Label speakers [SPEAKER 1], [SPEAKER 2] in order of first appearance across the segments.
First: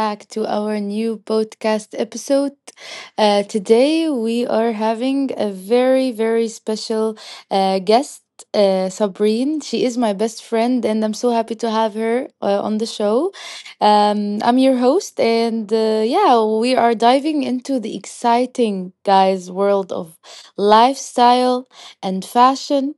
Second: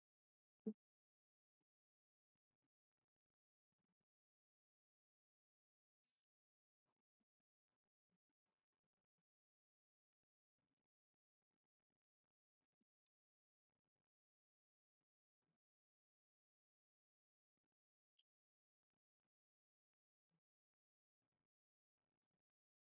[SPEAKER 1] back to our new podcast episode. Today, we are having a very special guest, Sabrine. She is my best friend, and I'm so happy to have her on the show. I'm your host, and yeah, we are diving into the exciting, guys, world of lifestyle and fashion,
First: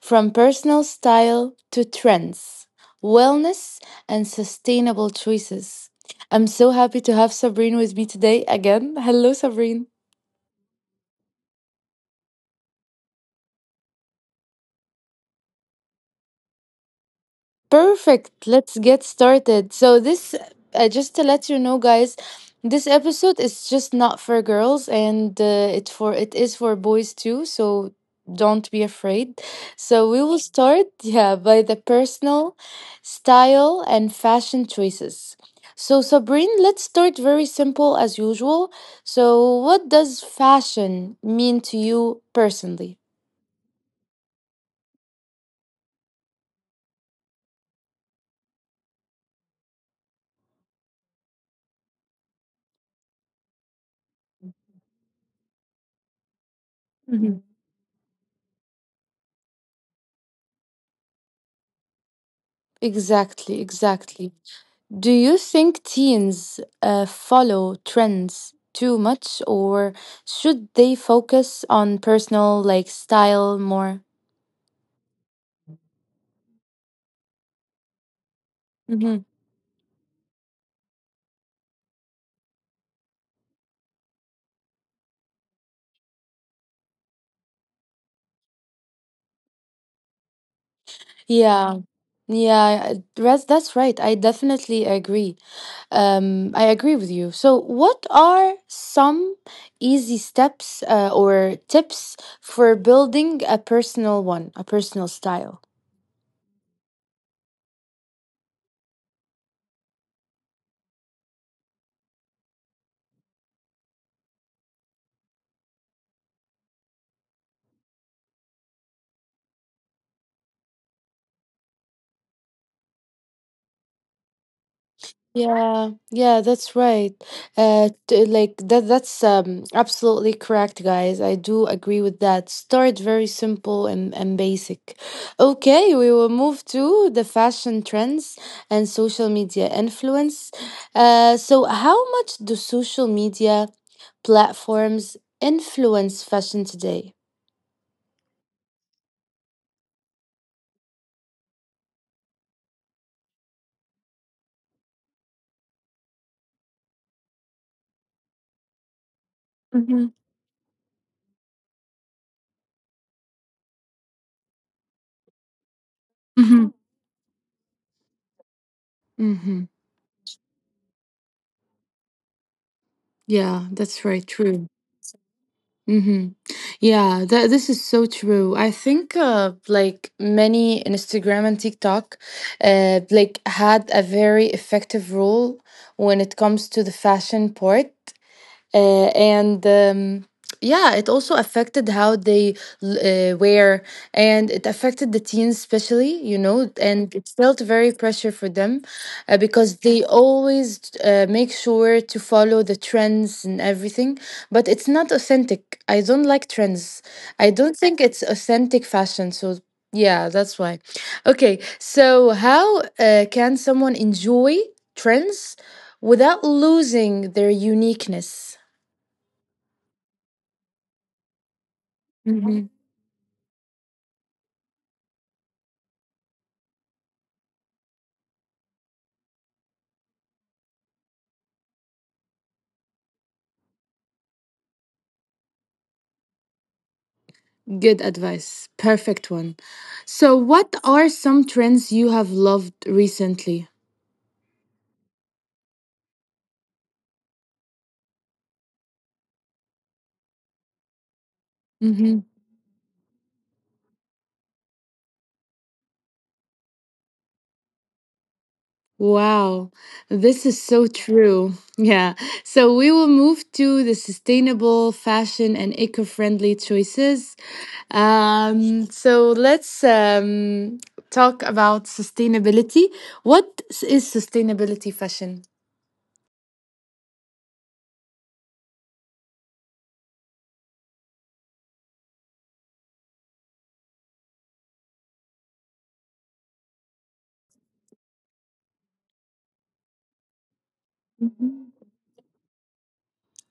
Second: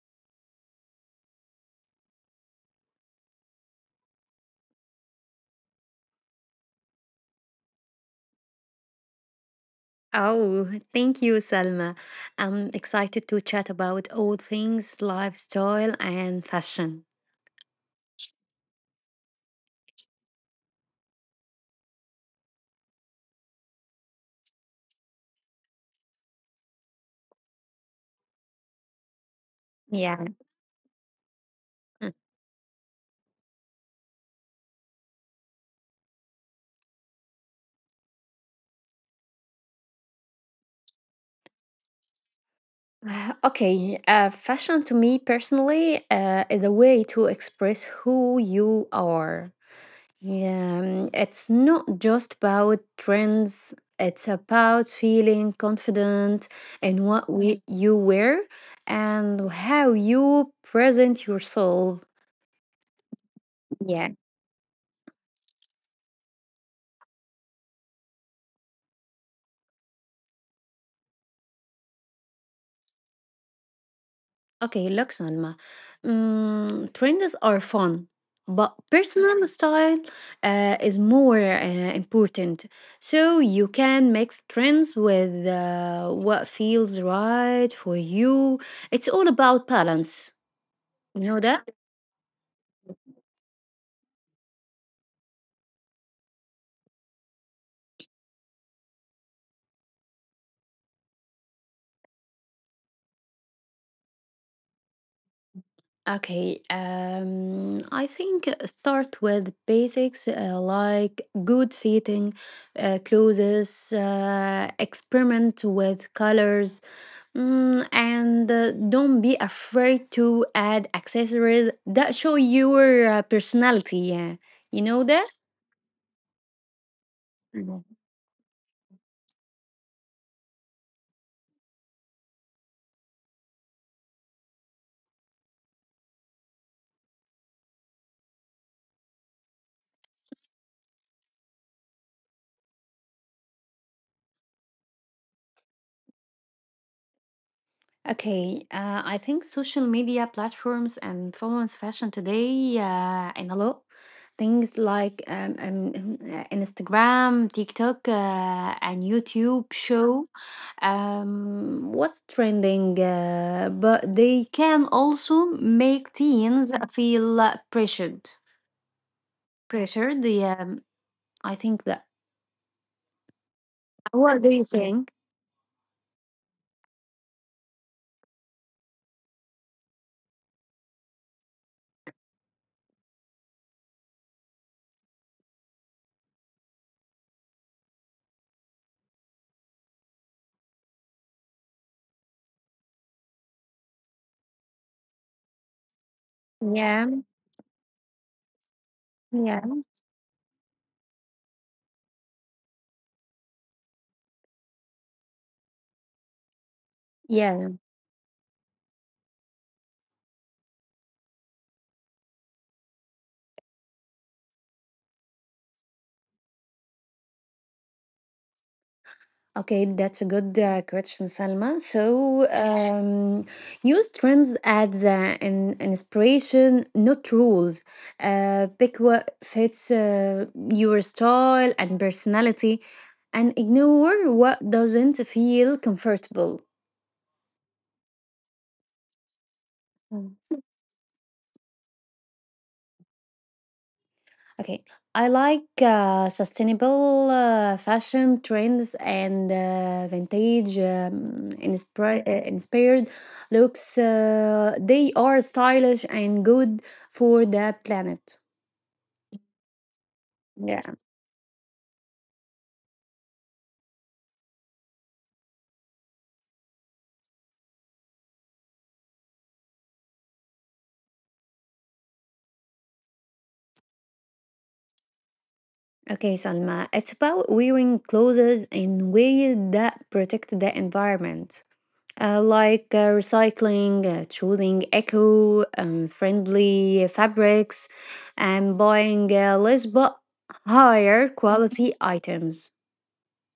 [SPEAKER 1] from personal style to trends, wellness, and sustainable choices. I'm so happy to have Sabrine with me today again. Hello, Sabrine.
[SPEAKER 2] Oh, thank you, Salma. I'm excited to chat about all things lifestyle and fashion.
[SPEAKER 1] Perfect. Let's get started. So this, just to let you know guys, this episode is just not for girls, and it for it is for boys too, so don't be afraid. So we
[SPEAKER 2] Yeah.
[SPEAKER 1] will start, yeah, by the personal style and fashion choices. So Sabrine, let's start very simple as usual. So what does fashion mean to you personally?
[SPEAKER 2] Okay, Fashion to me personally is a way to express who you are. Yeah, it's not just about trends, it's about feeling confident in
[SPEAKER 1] Mhm.
[SPEAKER 2] you wear and how you present yourself.
[SPEAKER 1] Exactly, exactly. Do you think teens follow trends too much, or should they focus on personal like style more?
[SPEAKER 2] Okay, looks on ma. Trends are fun, but
[SPEAKER 1] Hmm.
[SPEAKER 2] personal style is more important. So you can mix trends with what feels right for you. It's all about balance. You know that?
[SPEAKER 1] Yeah, yeah, that's right. I definitely agree. I agree with you. So, what are some easy steps or tips for building a personal style?
[SPEAKER 2] Okay, I think start with basics like good fitting, clothes, experiment with colors, and don't be afraid to add accessories that show your personality. Yeah, you know that?
[SPEAKER 1] Yeah, yeah, that's right. T- like that that's Absolutely correct, guys. I do agree with that. Start very simple and basic. Okay, we will move to the fashion trends and social media influence. So how much do social media platforms influence fashion today?
[SPEAKER 2] Okay, I think social media platforms and influence fashion today in a lot. Things like Instagram, TikTok, and YouTube
[SPEAKER 1] Mm-hmm.
[SPEAKER 2] show what's trending, but they can also make
[SPEAKER 1] Mm-hmm.
[SPEAKER 2] teens feel pressured.
[SPEAKER 1] Mm-hmm.
[SPEAKER 2] Pressured, yeah. I think that.
[SPEAKER 1] Yeah, that's right.
[SPEAKER 2] What do you
[SPEAKER 1] True.
[SPEAKER 2] think?
[SPEAKER 1] Mm-hmm. Yeah, that this is so true. I think like many Instagram and TikTok like had a very effective role when it comes to the fashion part, and yeah. It also affected how they wear, and it affected the teens especially, you know, and
[SPEAKER 2] Yeah,
[SPEAKER 1] it felt very pressure for them
[SPEAKER 2] yeah,
[SPEAKER 1] because they always make sure to follow the trends and everything, but it's not authentic. I don't like trends. I
[SPEAKER 2] yeah.
[SPEAKER 1] don't think it's authentic fashion. So yeah, that's why. Okay, so how can someone enjoy trends without losing their uniqueness?
[SPEAKER 2] Okay, that's a good question, Salma.
[SPEAKER 1] Mhm.
[SPEAKER 2] Use trends as an inspiration, not rules. Pick what fits your style and personality, and ignore what doesn't feel comfortable.
[SPEAKER 1] Good advice. Perfect one.
[SPEAKER 2] Mm.
[SPEAKER 1] So, what are some trends you have loved recently?
[SPEAKER 2] Okay, I like sustainable fashion trends and vintage
[SPEAKER 1] Hmm.
[SPEAKER 2] inspired looks. They are stylish and good for the planet.
[SPEAKER 1] Wow, this is
[SPEAKER 2] Yeah.
[SPEAKER 1] so true. Yeah. So, we will move to the sustainable fashion and eco friendly choices. So, let's talk about sustainability. What is sustainability fashion?
[SPEAKER 2] Okay, Salma. It's about wearing clothes in ways that protect the environment. Like recycling, choosing eco friendly fabrics, and buying less but higher quality items.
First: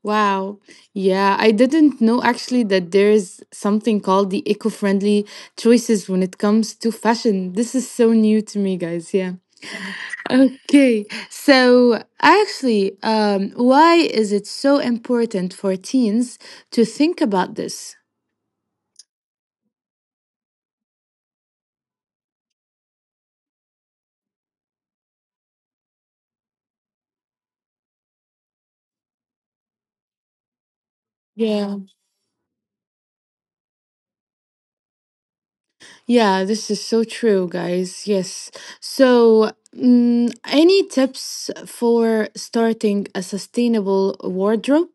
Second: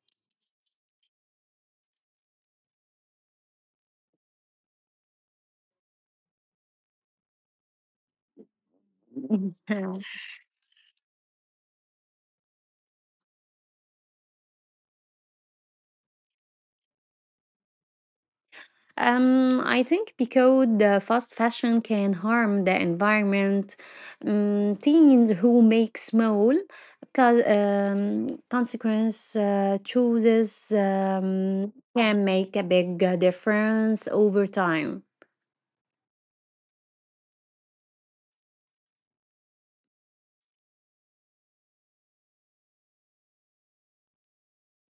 [SPEAKER 1] Wow. Yeah, I didn't know actually that there is something called the eco-friendly choices when it comes to fashion. This is so new to me, guys. Yeah. Okay. So, actually, um, why is it so important for teens to think about this?
[SPEAKER 2] I think because the fast fashion can harm the environment, teens who make small consequence chooses
[SPEAKER 1] Yeah.
[SPEAKER 2] can make a big difference over time.
[SPEAKER 1] Yeah, this is so true, guys. Yes. So, any tips for starting a sustainable wardrobe?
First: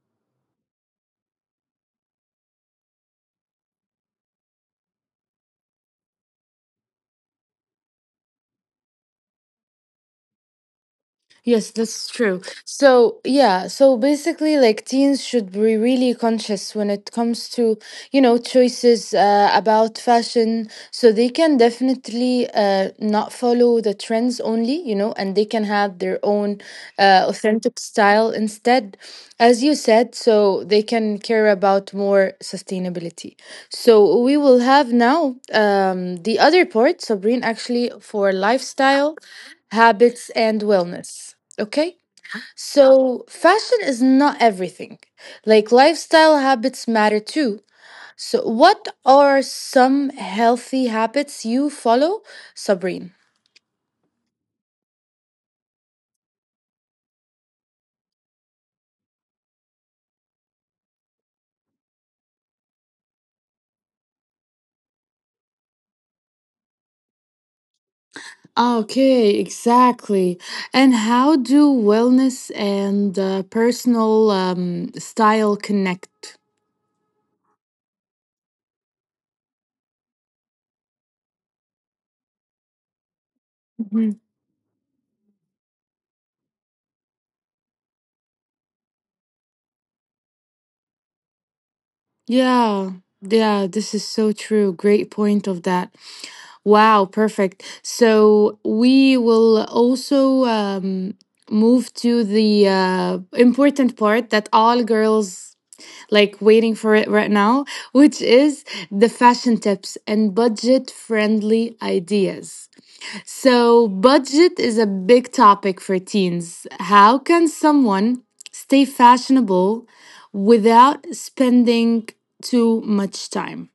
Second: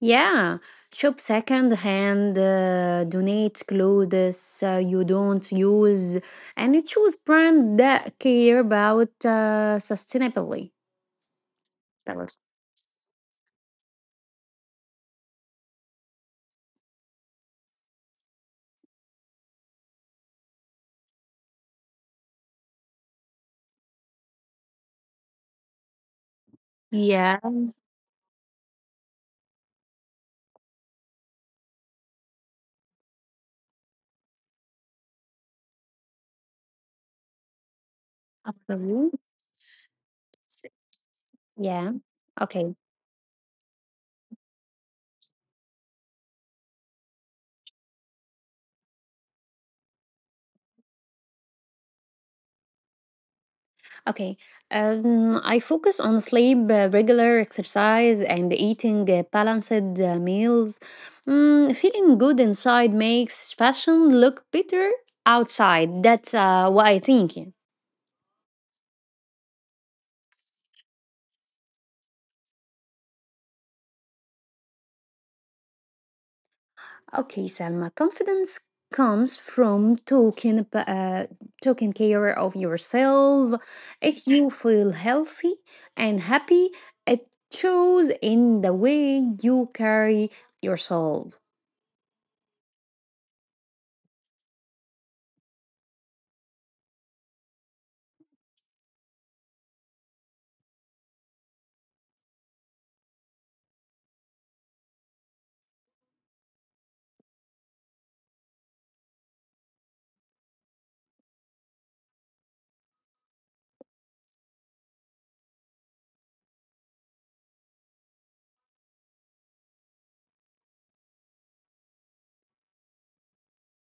[SPEAKER 2] Yeah, shop second hand, donate clothes you don't use, and choose brand that care about sustainability.
[SPEAKER 1] Yes, that's true. So, yeah, so basically, like teens should be really conscious when it comes to, you know, choices about fashion. So they can definitely not follow the trends only, you know, and they can have their own
[SPEAKER 2] Yes,
[SPEAKER 1] authentic style instead. As you said, so they can care about more sustainability. So we will have now the other part, Sabrine, actually, for lifestyle
[SPEAKER 2] absolutely.
[SPEAKER 1] habits and wellness.
[SPEAKER 2] Yeah.
[SPEAKER 1] Okay?
[SPEAKER 2] Okay.
[SPEAKER 1] So, fashion is not everything. Like, lifestyle habits matter too. So, what are some healthy habits you follow, Sabrine?
[SPEAKER 2] Okay. I focus on sleep, regular exercise, and eating balanced meals. Feeling good inside makes fashion look better outside. That's what I think. Yeah.
[SPEAKER 1] Okay, exactly. And how do wellness and personal style connect?
[SPEAKER 2] Okay, Selma, confidence comes from taking care of yourself. If you feel healthy and happy, it shows in the way you carry yourself.
[SPEAKER 1] Yeah, yeah, this is so true. Great point of that. Wow, perfect. So we will also move to the important part that all girls like waiting for it right now, which is the fashion tips and budget friendly ideas. So, budget is a big topic for teens. How can someone stay fashionable without spending too much time?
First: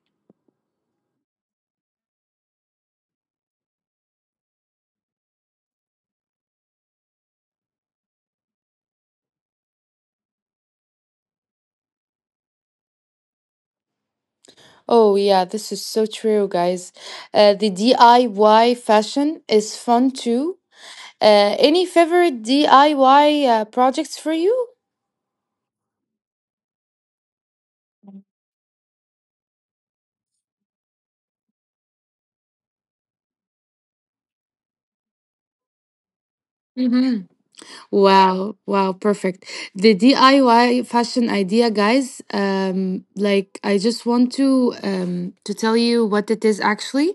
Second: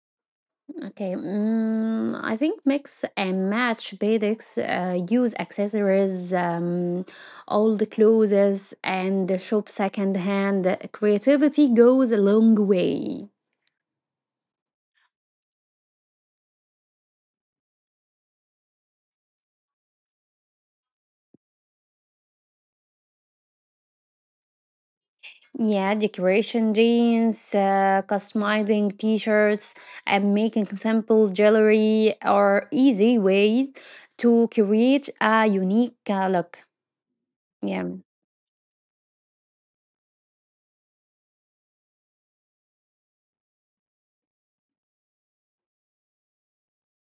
[SPEAKER 2] Okay, I think mix and match basics. Use accessories, old clothes, and shop second hand. Creativity goes a long way.
[SPEAKER 1] Oh, yeah, this is so true, guys. The DIY fashion is fun too. Any favorite DIY projects for you?
[SPEAKER 2] Yeah, decoration jeans, customizing t shirts, and making simple jewelry are easy ways to create a unique look. Yeah,
[SPEAKER 1] Wow, wow, perfect. The DIY fashion idea, guys. Like I just want to tell you what it is actually.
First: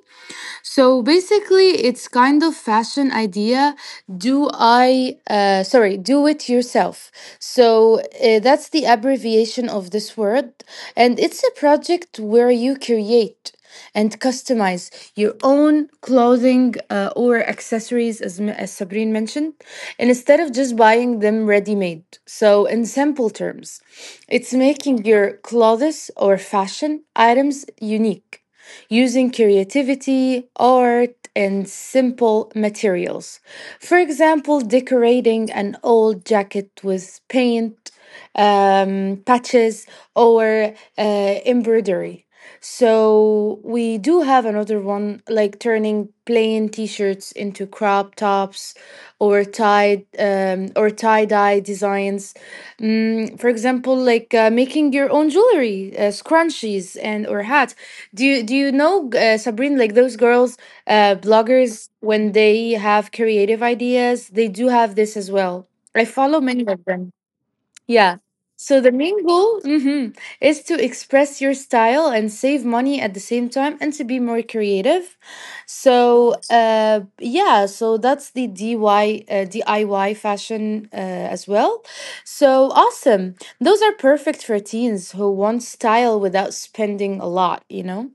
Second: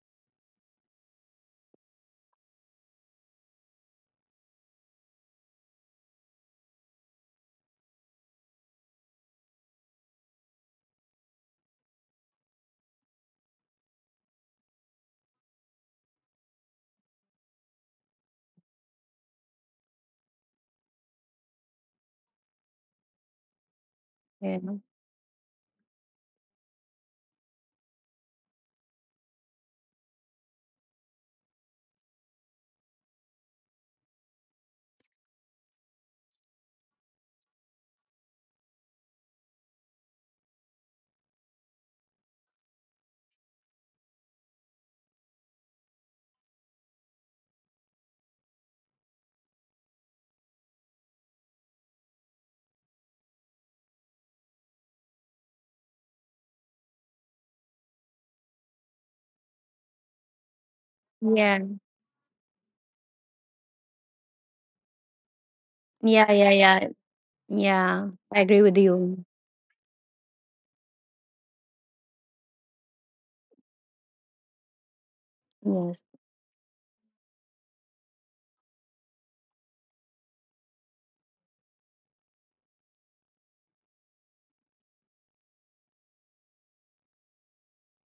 [SPEAKER 1] So basically, it's kind of fashion idea. Do it yourself. So that's the abbreviation of this word. And it's a project where you create and customize your own clothing or accessories, as Sabrine mentioned, and instead of just buying them ready made. So, in simple terms, it's
[SPEAKER 2] yeah,
[SPEAKER 1] making your clothes or fashion items unique using creativity, art, and simple materials. For example, decorating an old jacket with paint, patches, or embroidery. So we do have another one like turning plain t-shirts into crop tops or tie-dye designs. For example, like making your own jewelry, scrunchies and or hats. Do you know Sabrine, like those girls
[SPEAKER 2] yeah,
[SPEAKER 1] bloggers, when they have creative ideas, they do have this as well. I
[SPEAKER 2] yeah,
[SPEAKER 1] follow
[SPEAKER 2] yeah,
[SPEAKER 1] many of
[SPEAKER 2] yeah.
[SPEAKER 1] them.
[SPEAKER 2] Yeah,
[SPEAKER 1] Yeah.
[SPEAKER 2] I agree with
[SPEAKER 1] So the
[SPEAKER 2] you.
[SPEAKER 1] main goal, mhm, is to express your style and save money at the same time, and to be more creative.
[SPEAKER 2] Yes.
[SPEAKER 1] So that's the DIY fashion as well. So awesome. Those are perfect for teens who want style without spending a lot, you know?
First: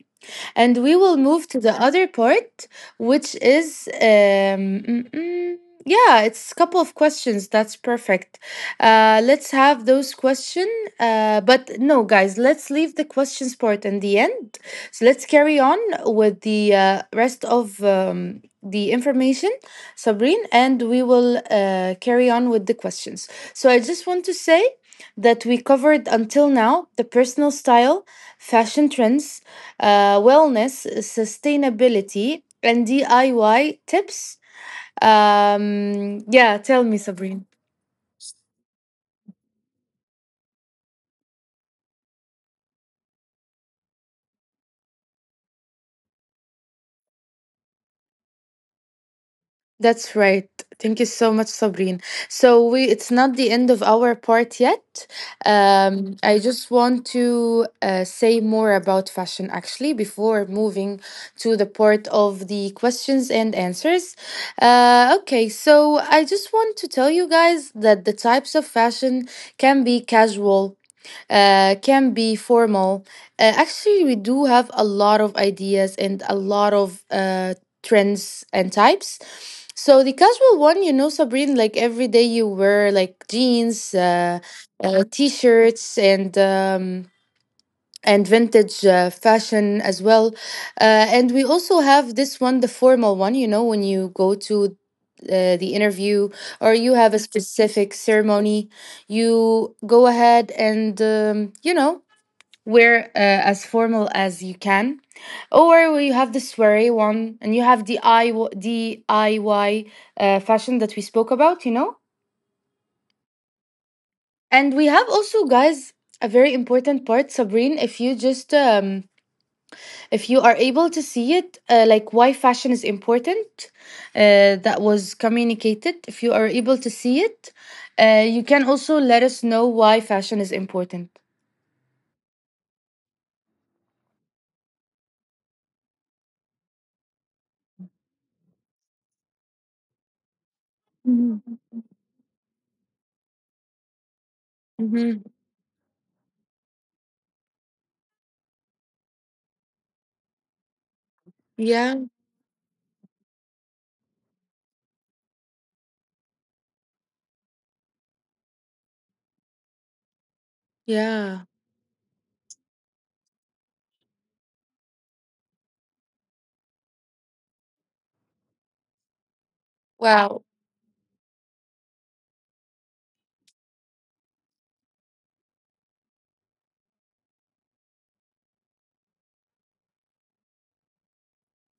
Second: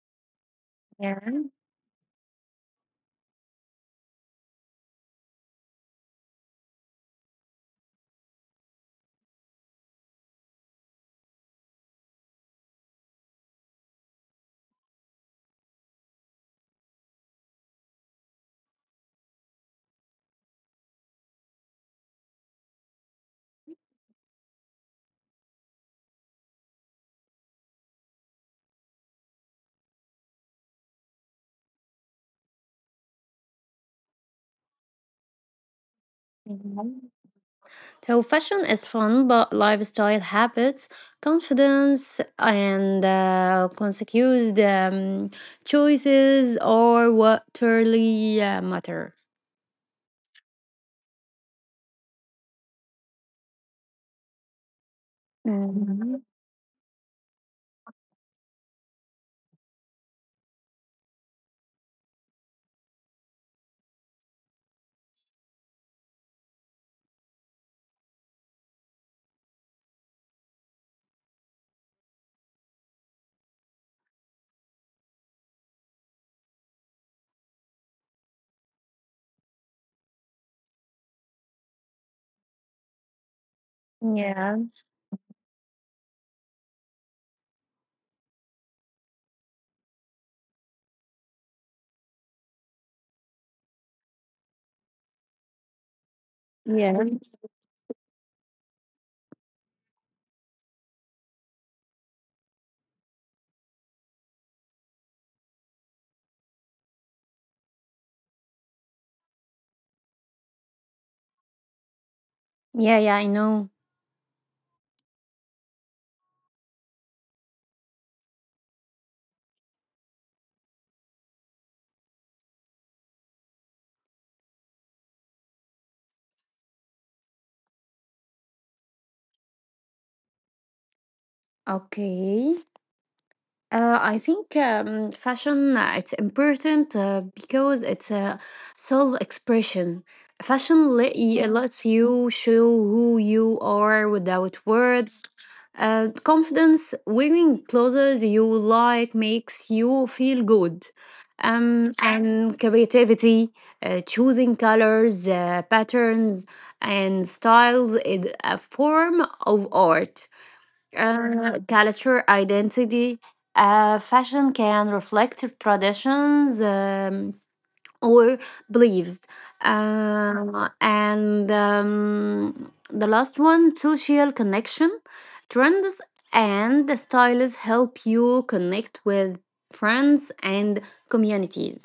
[SPEAKER 1] And we will
[SPEAKER 2] Yeah.
[SPEAKER 1] move to the other part, which is, yeah, it's a couple of questions. That's perfect. Let's have those questions. But no, guys, let's leave the questions part in the end. So let's carry on with the rest of the information, Sabrine, and we will carry on with the questions. So I just want to say that we covered until now the personal style, fashion trends, wellness, sustainability, and DIY tips. Yeah, tell me,
[SPEAKER 2] Mhm.
[SPEAKER 1] Sabrine.
[SPEAKER 2] So, fashion is fun, but lifestyle habits, confidence, and consecutive um, choices are what truly matter.
[SPEAKER 1] That's right. Thank you so much, Sabrine. So we, it's not the end of our part yet.
[SPEAKER 2] Mhm.
[SPEAKER 1] I just want to say more about fashion actually before moving to the part of the questions and answers. Okay, so I just want to tell you guys that the types of fashion can be casual, can be formal. Actually, we do have a lot of ideas and a lot of trends and types. So the casual one, you know, Sabrine, like every day you wear like jeans, uh,
[SPEAKER 2] Yeah.
[SPEAKER 1] uh, t-shirts, and vintage fashion as well. And we also have this one, the formal one. You know, when you go to the interview, or you
[SPEAKER 2] Yeah.
[SPEAKER 1] have a specific ceremony, you go ahead and you know, wear as formal as you can. Or you have the sweary one, and you have the DIY fashion that we spoke about, you know?
[SPEAKER 2] Yeah. Yeah. I know.
[SPEAKER 1] And we have also, guys, a very important part, Sabrine, if you just, if you are able to see it, like why fashion is important, that was communicated. If you are able to see it, you can also let us know why fashion is important.
[SPEAKER 2] Okay. I think fashion it's important because it's a self-expression. Fashion let you, yeah, lets you show who you are without words.
[SPEAKER 1] Mm-hmm.
[SPEAKER 2] Confidence wearing clothes you like makes you feel good.
[SPEAKER 1] Yeah,
[SPEAKER 2] And creativity, choosing colors, patterns, and styles is a form of art
[SPEAKER 1] yeah.
[SPEAKER 2] culture identity. Fashion can reflect traditions or beliefs.
[SPEAKER 1] Wow.
[SPEAKER 2] And The last one, social connection. Trends and the styles help you connect with friends and communities.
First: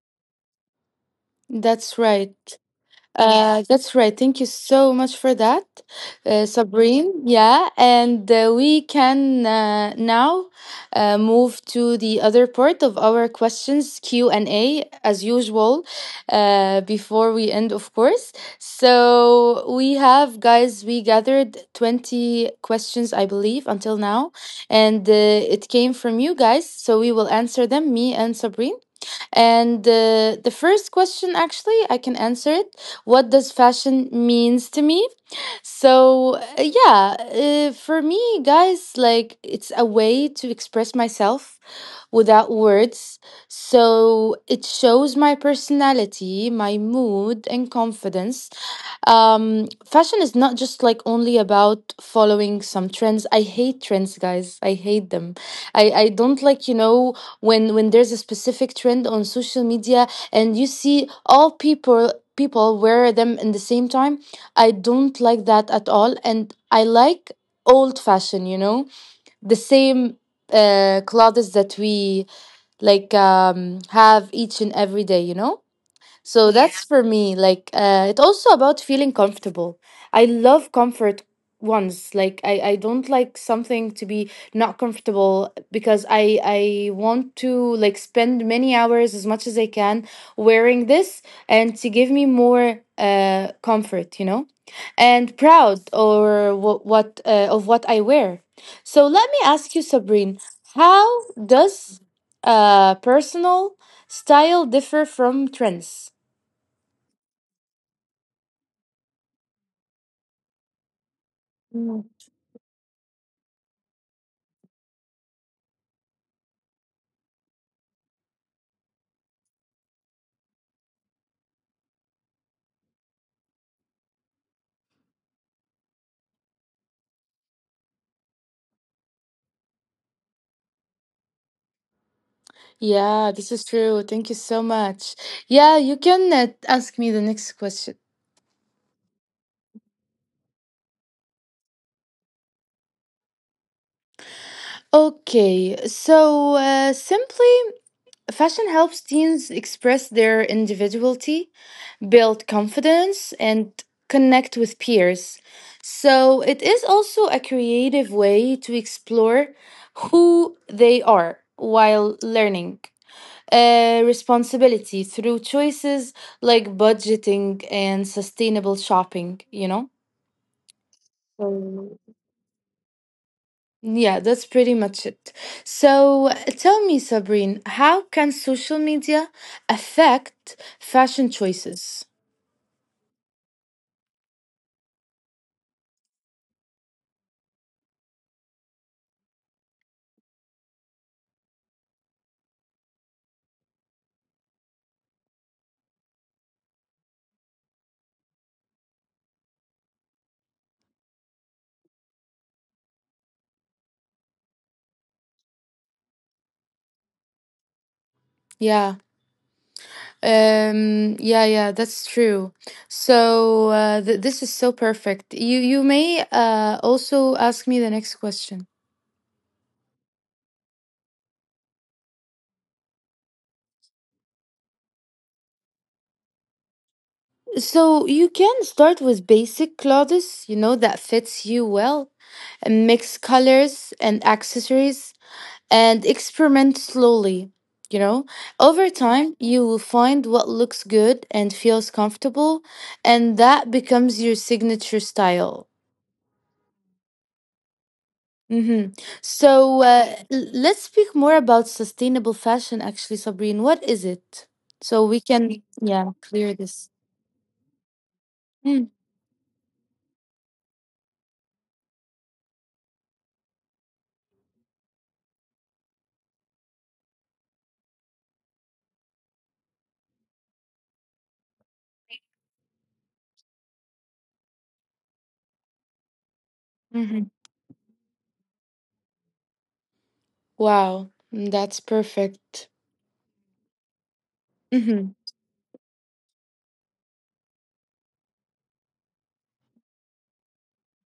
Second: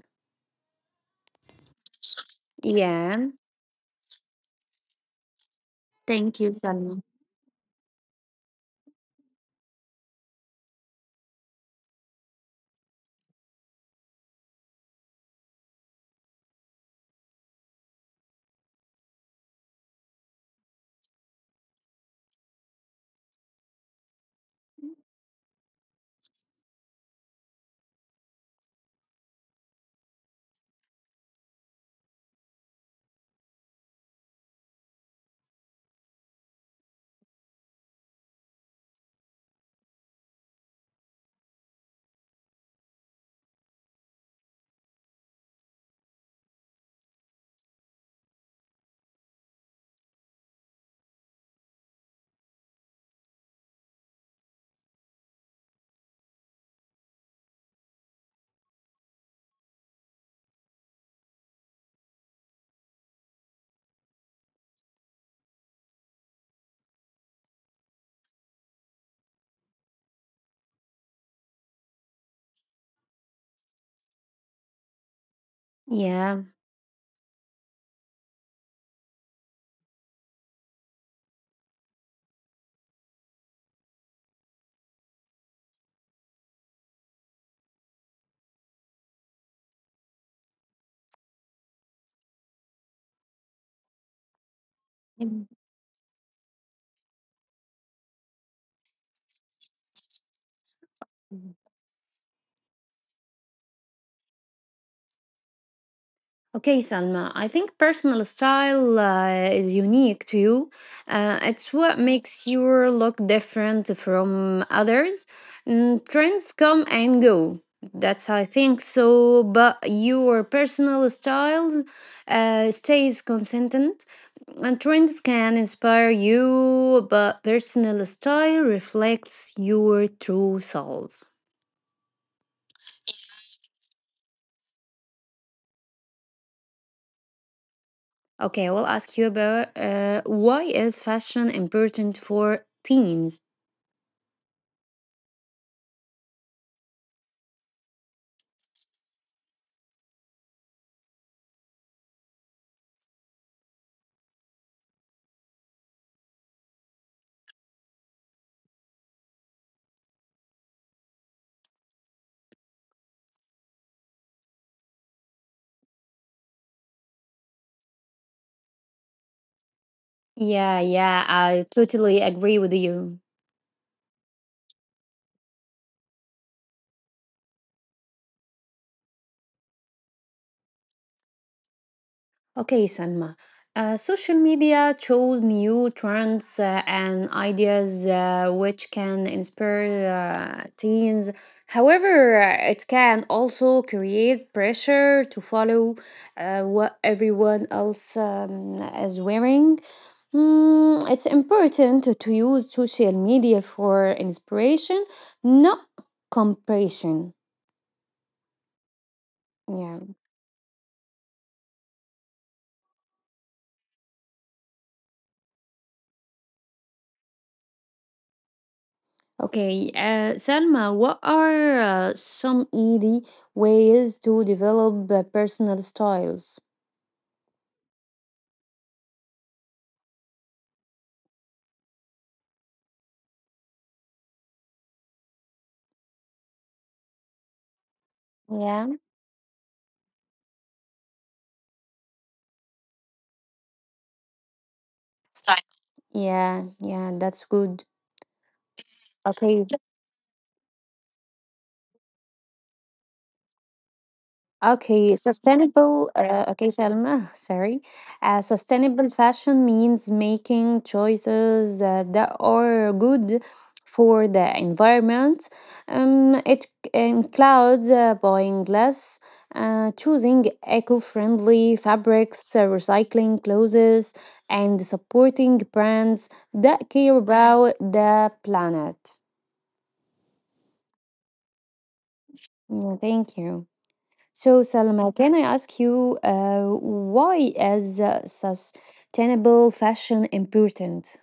[SPEAKER 1] That's right.
[SPEAKER 2] Yeah.
[SPEAKER 1] That's right. Thank you so much for that,
[SPEAKER 2] Thank you, Salma.
[SPEAKER 1] Sabrine. Yeah, and we can now move to the other part of our questions, Q and A, as usual. Before we end, of course. So we have guys. We gathered 20 questions, I believe, until now, and it came from you guys. So we will answer them. Me and Sabrine. And the first question, actually, I can answer it. What does fashion means to me? So for me, guys, like it's a way to express myself without words. So it shows my personality, my mood, and confidence. Fashion is not just like only about following some trends. I hate trends, guys. I hate them. I don't like, you know, when there's a specific trend on social media, and you see all people wear them in the same time. I don't like that at all, and I like old fashioned, you know, the same clothes that we like have each and every day, you know.
[SPEAKER 2] Yeah.
[SPEAKER 1] So that's for me. Like, it's also about feeling comfortable. I love comfort ones. Like, I don't like something to be not comfortable, because I want to like spend many hours as much as I can wearing this, and to give me more comfort, you know, and proud what of what I wear. So let me ask you, Sabrine, how does personal style differ from trends?
[SPEAKER 2] Okay, Salma, I think personal style is unique to you. It's what
[SPEAKER 1] Mm.
[SPEAKER 2] makes you look different from others. Trends come and go. That's how I think so, but your personal style stays consistent. And trends can inspire you, but personal style reflects your true self.
[SPEAKER 1] Yeah, this is true. Thank you so much. Yeah, you can ask me the next question.
[SPEAKER 2] Okay, I will ask you about why is fashion important for teens?
[SPEAKER 1] Okay, so simply, fashion helps teens express their individuality, build confidence, and connect with peers. So it is also a creative way to explore who they are while learning responsibility through choices like budgeting and sustainable shopping, you know?
[SPEAKER 2] Yeah, yeah, I totally agree with you.
[SPEAKER 1] Yeah, that's pretty much it. So tell me, Sabrine, how can social media affect fashion choices?
[SPEAKER 2] Okay, Salma. Social media shows new trends and ideas which can inspire teens. However, it can also create pressure to follow what everyone else is wearing. It's important to use social media for inspiration, not comparison.
[SPEAKER 1] Yeah.
[SPEAKER 2] Yeah.
[SPEAKER 1] Yeah, yeah, that's true. So th this is so perfect. You may also ask me the next question.
[SPEAKER 2] Okay, Selma, what are some easy ways to develop personal styles?
[SPEAKER 1] So you can start with basic Claudius, you know, that fits you well, and mix colors and accessories and experiment slowly, you know.
[SPEAKER 2] Yeah.
[SPEAKER 1] Over time, you will find what looks good and feels comfortable, and that becomes your signature
[SPEAKER 2] Style.
[SPEAKER 1] style.
[SPEAKER 2] Yeah, yeah, that's good.
[SPEAKER 1] Mm-hmm.
[SPEAKER 2] Okay,
[SPEAKER 1] Let's speak more about sustainable fashion, actually, Sabrine. What is it? So
[SPEAKER 2] Okay,
[SPEAKER 1] we can,
[SPEAKER 2] sustainable.
[SPEAKER 1] yeah, clear
[SPEAKER 2] Okay,
[SPEAKER 1] this.
[SPEAKER 2] Selma, sorry. Sustainable fashion means making choices that are good for the environment. It includes buying less, choosing eco friendly fabrics, recycling clothes, and supporting brands that care
[SPEAKER 1] Mm-hmm.
[SPEAKER 2] about the planet.
[SPEAKER 1] Wow, mm, that's perfect.
[SPEAKER 2] Yeah, thank you. So, Salma,
[SPEAKER 1] Mm-hmm.
[SPEAKER 2] can I ask you why is sustainable fashion important?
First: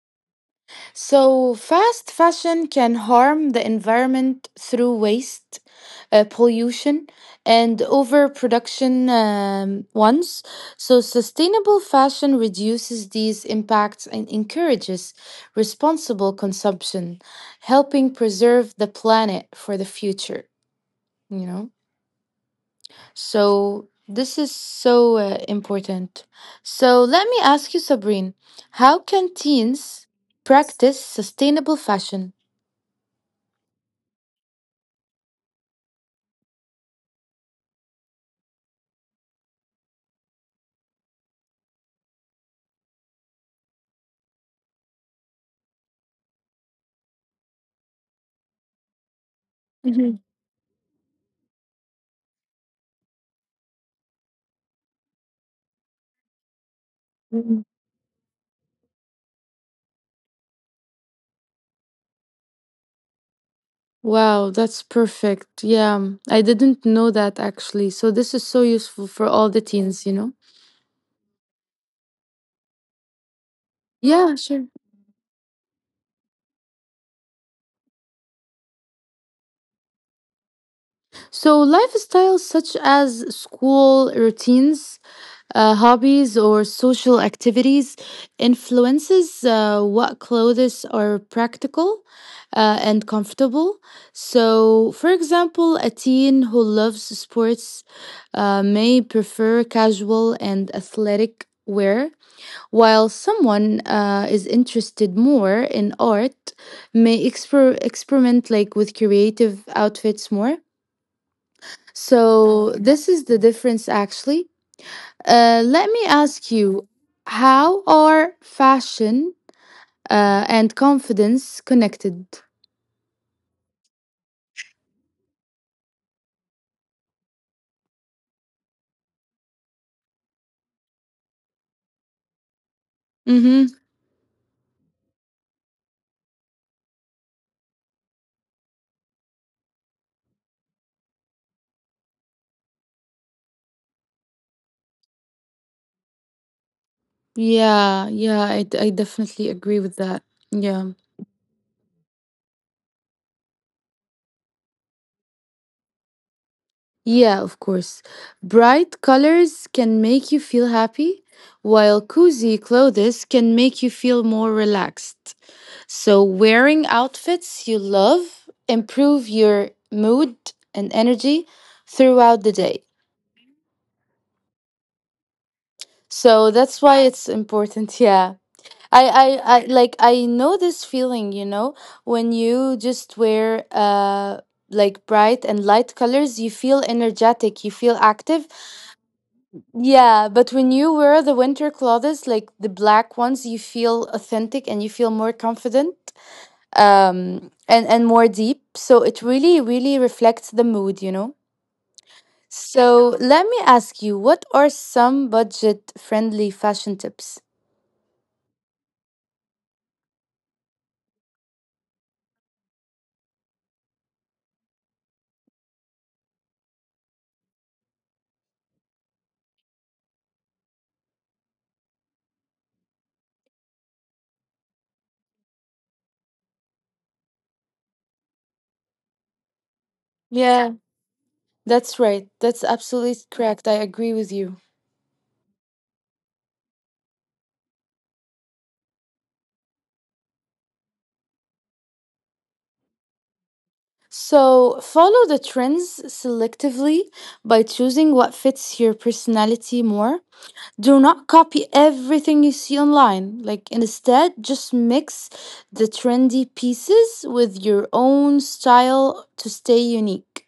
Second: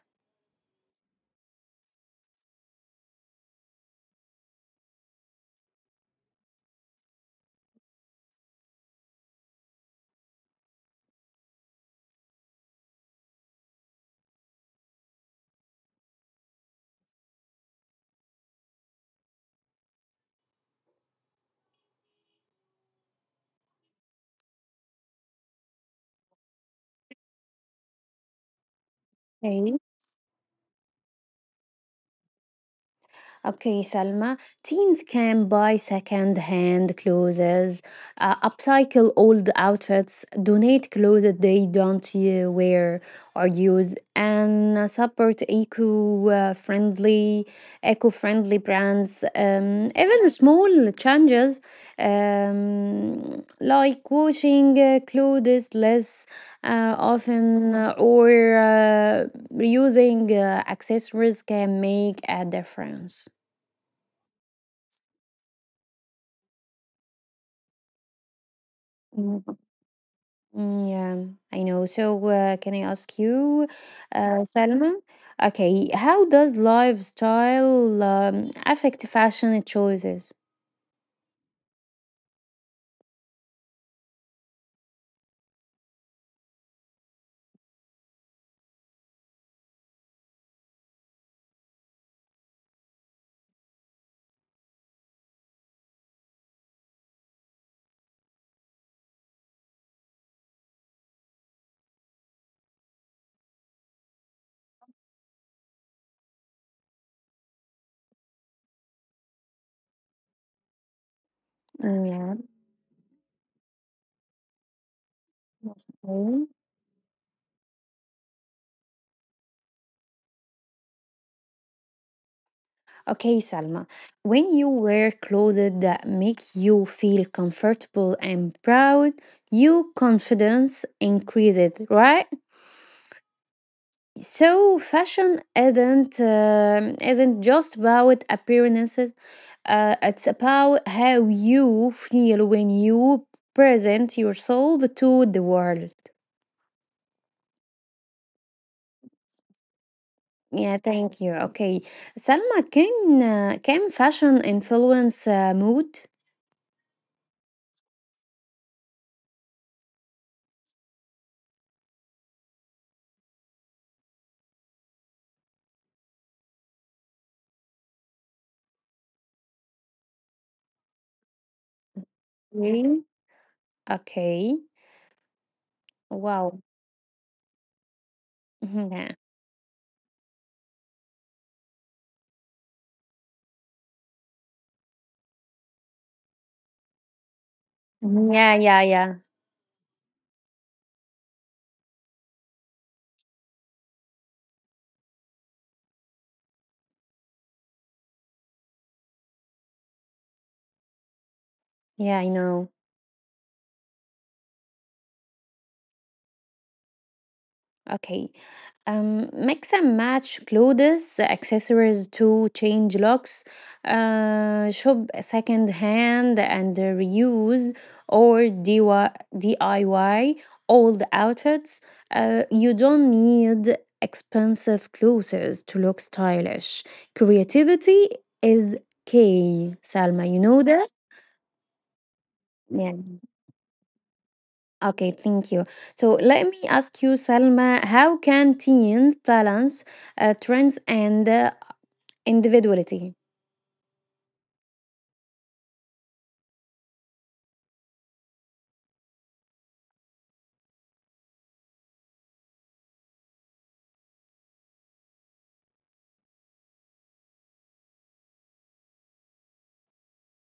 [SPEAKER 1] So, fast fashion can harm the environment through waste, pollution, and overproduction ones. So, sustainable fashion reduces these impacts and encourages responsible consumption, helping preserve the planet for the future, you know? So, this is so important. So, let me ask you, Sabrine, how can
[SPEAKER 2] Okay.
[SPEAKER 1] teens practice sustainable fashion?
[SPEAKER 2] Okay, Salma, teens can buy second-hand clothes, upcycle old outfits, donate clothes that they don't wear or use, and support eco-friendly brands.
[SPEAKER 1] Mhm.
[SPEAKER 2] Even small changes, like washing clothes less
[SPEAKER 1] Mhm.
[SPEAKER 2] often or uh, reusing accessories can make a difference.
[SPEAKER 1] Wow, that's perfect. Yeah, I didn't know that actually. So this is so useful for all
[SPEAKER 2] Mm,
[SPEAKER 1] the teens, you know?
[SPEAKER 2] yeah, I know. So, can I ask you,
[SPEAKER 1] Yeah, sure.
[SPEAKER 2] Salma? Okay, how does lifestyle affect fashion choices?
[SPEAKER 1] So lifestyles such as school routines, hobbies, or social activities influences what clothes are practical and comfortable. So, for example, a teen who loves sports may prefer casual and athletic wear while someone is interested more in art may experiment like with creative outfits more.
[SPEAKER 2] Mm, yeah.
[SPEAKER 1] So this is the difference, actually. Let
[SPEAKER 2] That's
[SPEAKER 1] me
[SPEAKER 2] okay.
[SPEAKER 1] ask you, how are fashion and confidence connected?
[SPEAKER 2] Okay, Salma, when you wear clothes that make you feel comfortable and proud, your confidence increases, right?
[SPEAKER 1] Mm-hmm.
[SPEAKER 2] So, fashion isn't just about appearances. It's about how you feel when you present yourself to the world.
[SPEAKER 1] yeah yeah I, d- I definitely agree with that.
[SPEAKER 2] Yeah,
[SPEAKER 1] Yeah.
[SPEAKER 2] thank you. Okay, Salma, can fashion influence mood?
[SPEAKER 1] Yeah, of course. Bright colors can make you feel happy, while cozy clothes can make you feel more relaxed. So, wearing outfits you love improve your mood and energy throughout the day.
[SPEAKER 2] Really? Okay.
[SPEAKER 1] So,
[SPEAKER 2] Wow.
[SPEAKER 1] that's why it's important, yeah. I,
[SPEAKER 2] Yeah.
[SPEAKER 1] I, I like I know this feeling, you know, when you just wear like bright and light colors, you feel energetic, you feel active.
[SPEAKER 2] Yeah, yeah, yeah.
[SPEAKER 1] Yeah, but when you wear the winter clothes, like the black ones, you feel authentic and you feel more confident, and more deep. So it really reflects the mood, you know.
[SPEAKER 2] Yeah, I know.
[SPEAKER 1] So let me ask you, what are some budget-friendly fashion tips?
[SPEAKER 2] Okay. Mix and match clothes, accessories to change looks, shop second hand and reuse or DIY old outfits. You don't need expensive clothes to look stylish. Creativity is key, Salma. You know
[SPEAKER 1] Yeah,
[SPEAKER 2] that?
[SPEAKER 1] that's right. That's
[SPEAKER 2] Yeah.
[SPEAKER 1] absolutely correct. I agree with you.
[SPEAKER 2] Okay, thank you. So let me ask you, Salma, how can teens balance trends and individuality?
[SPEAKER 1] So follow the trends selectively by choosing what fits your personality more. Do not copy everything you see online. Like, instead, just mix the trendy pieces with your own style to stay unique.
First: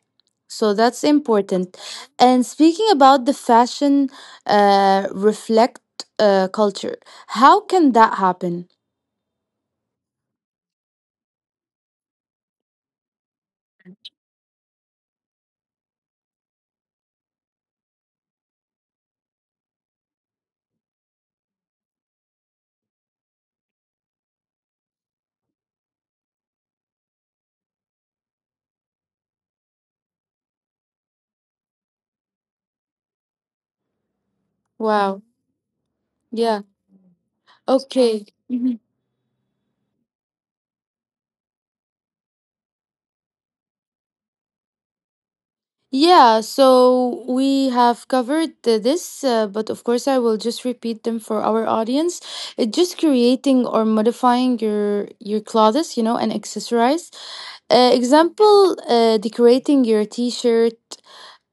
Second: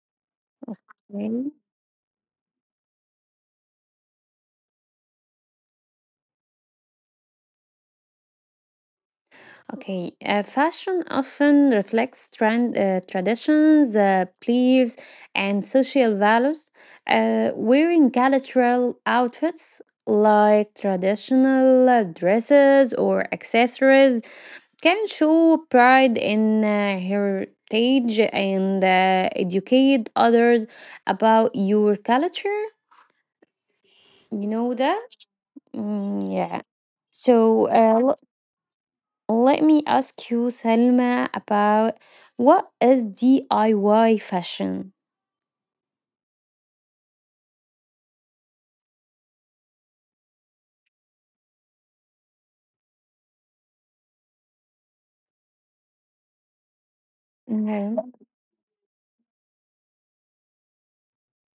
[SPEAKER 1] So that's
[SPEAKER 2] Okay.
[SPEAKER 1] important. And speaking about the fashion reflect culture, how can that happen?
[SPEAKER 2] Okay, fashion often reflects traditions, beliefs, and social values. Wearing cultural outfits like traditional dresses or accessories can show pride in heritage and educate others about your culture. You know that?
[SPEAKER 1] Wow.
[SPEAKER 2] Mm, yeah.
[SPEAKER 1] Yeah.
[SPEAKER 2] So
[SPEAKER 1] Okay.
[SPEAKER 2] let me ask you, Salma, about what is DIY fashion?
[SPEAKER 1] Yeah, so we have covered this, but of course, I will just repeat them for our audience. It's just creating or modifying your clothes, you know, and accessorize.
[SPEAKER 2] Mhm.
[SPEAKER 1] Example, decorating your T-shirt,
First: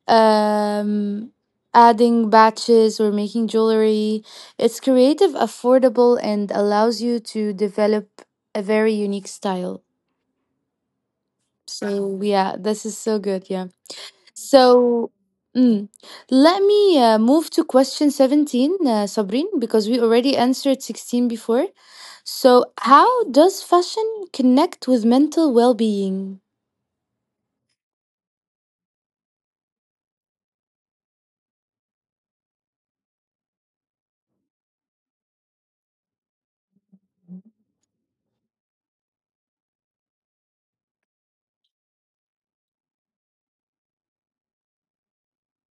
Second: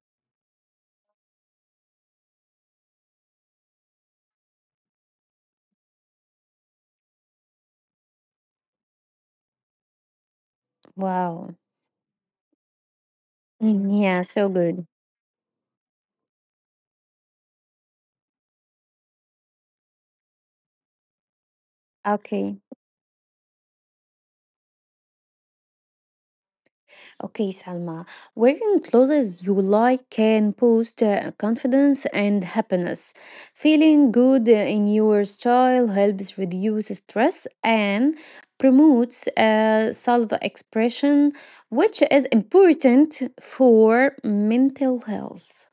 [SPEAKER 1] um, adding batches or making jewelry. It's creative, affordable, and allows you to develop a very unique style.
[SPEAKER 2] Wow.
[SPEAKER 1] So yeah, this is so good. Yeah.
[SPEAKER 2] Mm, yeah, so good.
[SPEAKER 1] So, mm, let me move to question 17, Sabrine, because we already answered 16 before. So,
[SPEAKER 2] Okay.
[SPEAKER 1] how does fashion connect with mental well being?
[SPEAKER 2] Okay, Salma, wearing clothes you like can boost confidence and happiness. Feeling good in your style helps reduce stress and promotes self expression, which is important for mental health.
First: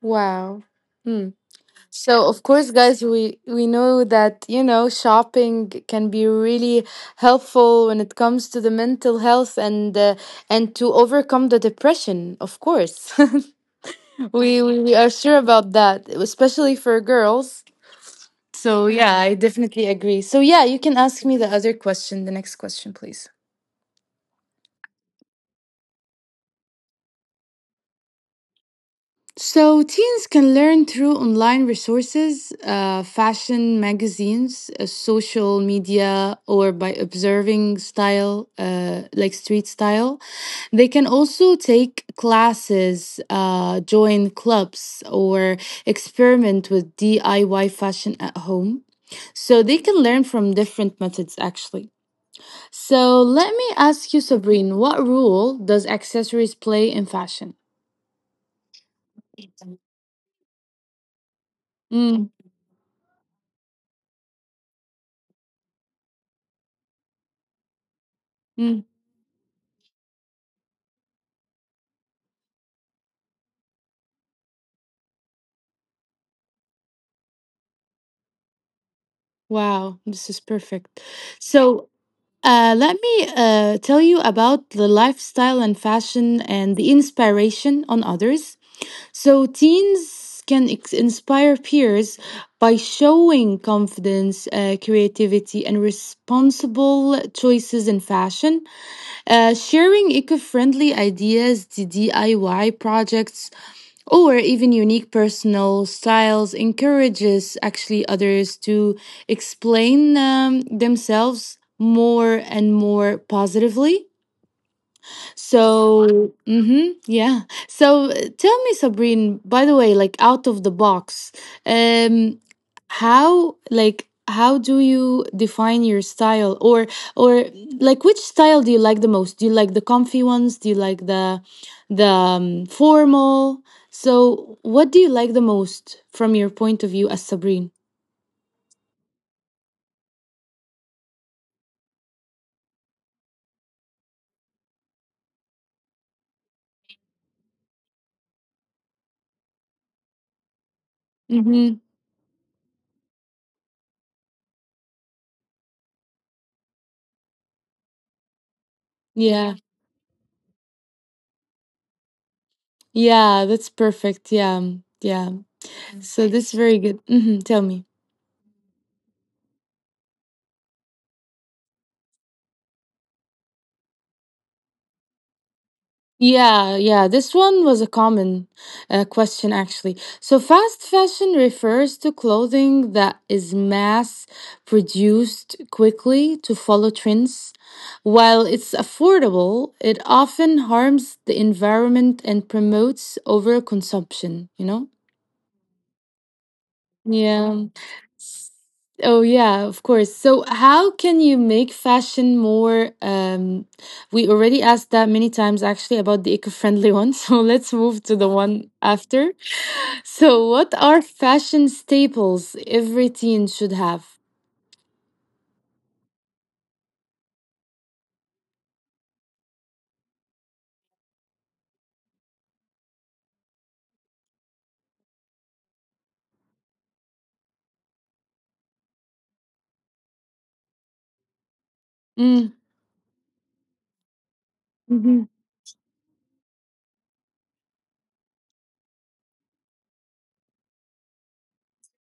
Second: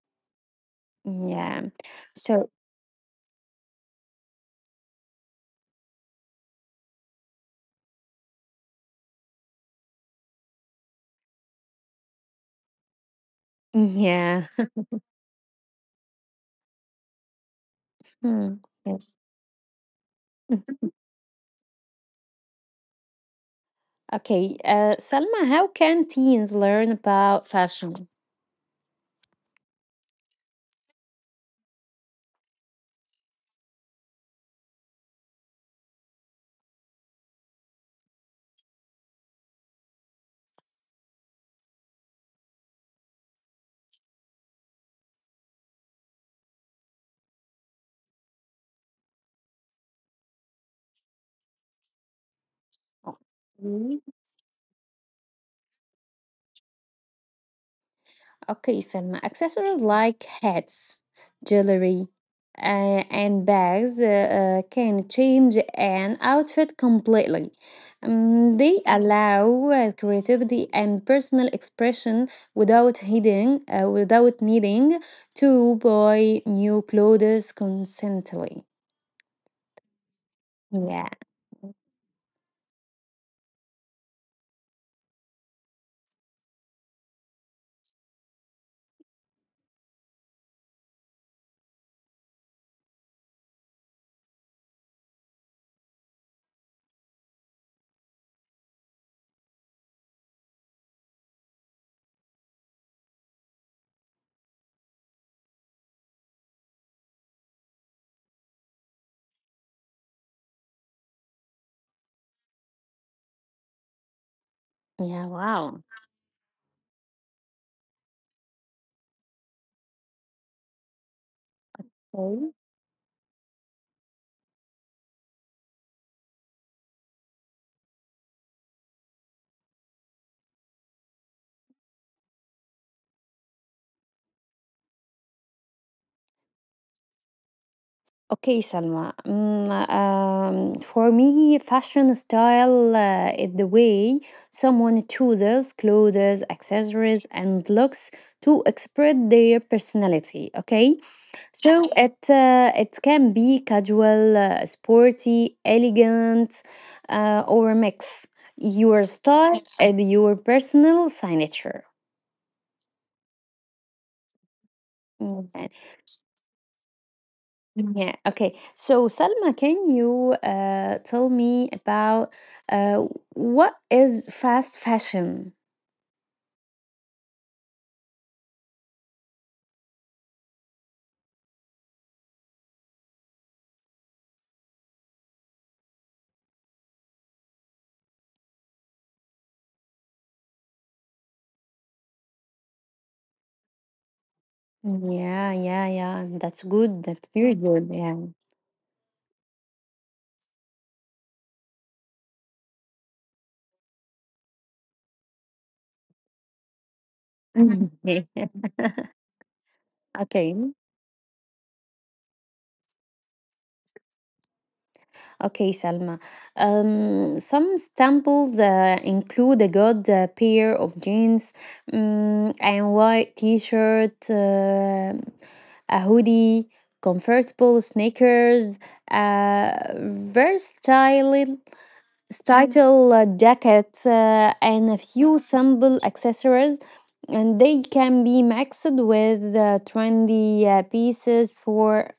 [SPEAKER 1] Wow. Mm.
[SPEAKER 2] Yeah.
[SPEAKER 1] So, of
[SPEAKER 2] So,
[SPEAKER 1] course, guys, we know that, you know, shopping can be really helpful when it comes to the mental health and to overcome the depression, of course.
[SPEAKER 2] yeah.
[SPEAKER 1] We are sure about that, especially for girls.
[SPEAKER 2] Hmm,
[SPEAKER 1] So yeah,
[SPEAKER 2] yes.
[SPEAKER 1] I definitely agree. So yeah, you
[SPEAKER 2] Mhm.
[SPEAKER 1] can ask me the other question, the next question, please.
[SPEAKER 2] Okay, Salma, how can teens learn about fashion?
[SPEAKER 1] So, teens can learn through online resources, fashion magazines, social media, or by observing style, like street style. They can also take classes, join clubs, or experiment with DIY fashion at home. So, they can learn from different methods actually. So let me ask you, Sabrine, what role does accessories play in fashion?
[SPEAKER 2] Okay, Selma. Accessories like hats, jewelry,
[SPEAKER 1] Mm,
[SPEAKER 2] and bags can change an outfit completely. They
[SPEAKER 1] mm,
[SPEAKER 2] allow creativity and personal expression without needing to buy new clothes constantly.
[SPEAKER 1] wow, this is perfect.
[SPEAKER 2] Yeah.
[SPEAKER 1] So let me tell you about the lifestyle and fashion and the inspiration on others. So teens can inspire peers by showing confidence, creativity, and responsible choices in fashion. Sharing eco friendly ideas, the DIY projects, or even unique personal styles encourages actually others to explain themselves more and more positively.
[SPEAKER 2] Yeah. Wow.
[SPEAKER 1] So, mm-hmm, yeah. So, tell me, Sabrine, by the way, like out of the box, um, how like how do you define your style or like which style do you like the most? Do you like the comfy ones? Do you like the formal? So, what do you like the most from your point of view as Sabrine?
[SPEAKER 2] Okay, Salma. For me, fashion style is the way someone chooses clothes, accessories, and looks to express their personality. Okay, so
[SPEAKER 1] Mm-hmm.
[SPEAKER 2] yeah, it can be casual, sporty, elegant, or a mix. Your style
[SPEAKER 1] Yeah.
[SPEAKER 2] and your personal signature.
[SPEAKER 1] Yeah, that's perfect. Yeah. Yeah. So, this is very good. Mm-hmm, tell me.
[SPEAKER 2] Yeah, okay. So, Salma, can you tell me about uh, what is fast fashion?
[SPEAKER 1] Yeah, yeah, this one was a common question actually. So, fast fashion refers to clothing that is mass produced quickly to follow trends. While it's affordable, it often harms the environment and promotes overconsumption, you know?
[SPEAKER 2] Yeah, yeah, yeah. That's good. That's very
[SPEAKER 1] Yeah.
[SPEAKER 2] good. Yeah.
[SPEAKER 1] Oh yeah, of course. So how can you make fashion more we already asked that many times actually about the eco-friendly one. So let's
[SPEAKER 2] Mhm.
[SPEAKER 1] move to the one after. So
[SPEAKER 2] Okay.
[SPEAKER 1] what are fashion staples every teen should have?
[SPEAKER 2] Okay, Salma. Some samples include a good pair of jeans, and white t-shirt, a hoodie, comfortable sneakers, a versatile
[SPEAKER 1] Mm.
[SPEAKER 2] style jacket and a
[SPEAKER 1] Hmm.
[SPEAKER 2] few simple accessories and they can be mixed with trendy pieces for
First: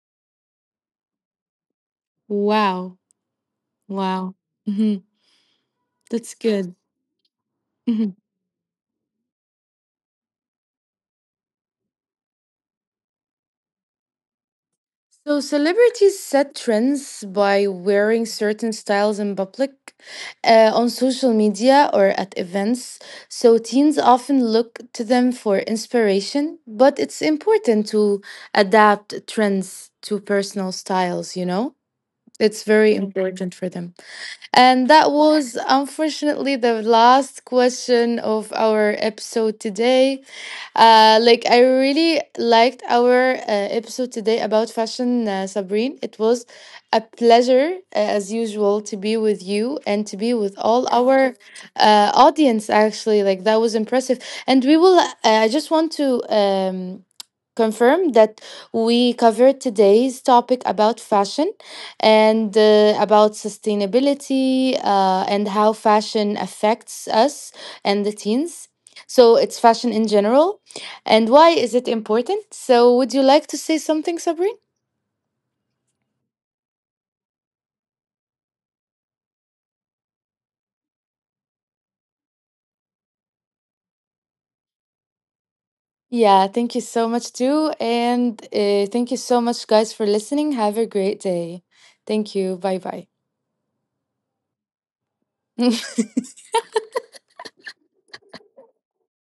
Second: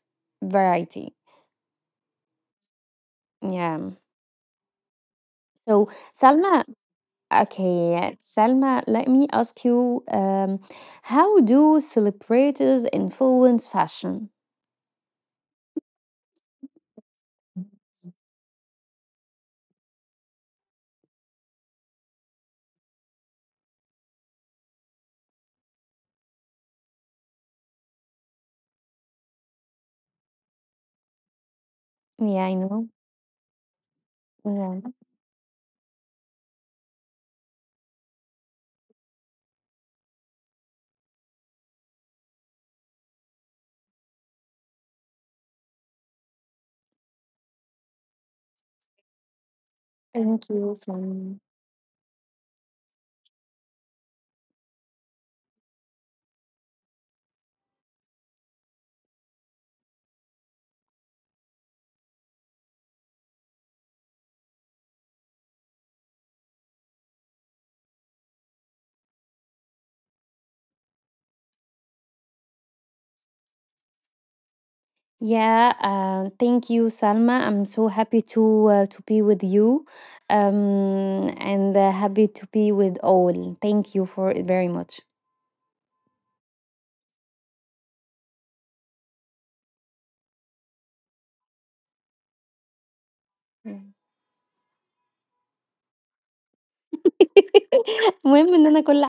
[SPEAKER 2] variety.
[SPEAKER 1] Wow.
[SPEAKER 2] Yeah.
[SPEAKER 1] Wow. Hmm.
[SPEAKER 2] so
[SPEAKER 1] That's
[SPEAKER 2] salma
[SPEAKER 1] good.
[SPEAKER 2] okay
[SPEAKER 1] Mhm.
[SPEAKER 2] Salma, let me ask you, how do celebrities influence fashion?
[SPEAKER 1] So celebrities set trends by wearing certain styles in public, on social media, or at events. So teens often look to them for inspiration, but it's important to adapt trends to personal styles, you know?
[SPEAKER 2] Yeah, I
[SPEAKER 1] It's very
[SPEAKER 2] know.
[SPEAKER 1] Mhm. important for them. And
[SPEAKER 2] Yeah.
[SPEAKER 1] that was unfortunately the last question of our episode today. Like I really liked our episode today about fashion, Sabrine. It was a pleasure, as usual, to be with you and to be with
[SPEAKER 2] Thank you,
[SPEAKER 1] all our
[SPEAKER 2] Salma.
[SPEAKER 1] audience. Actually, like that was impressive, and we will. I just want to confirm that we covered today's topic about fashion and about sustainability and how fashion affects us and the teens. So it's fashion in general and why is it important? So, would you like to say something, Sabrine?
[SPEAKER 2] Yeah, thank you, Salma. I'm so happy to be with you, and happy to be with all. Thank you for it very much.
[SPEAKER 1] Yeah, thank you so much, too. And thank you so much, guys, for listening. Have a great day. Thank you. Bye bye.
[SPEAKER 2] إمم. المهم إن أنا كل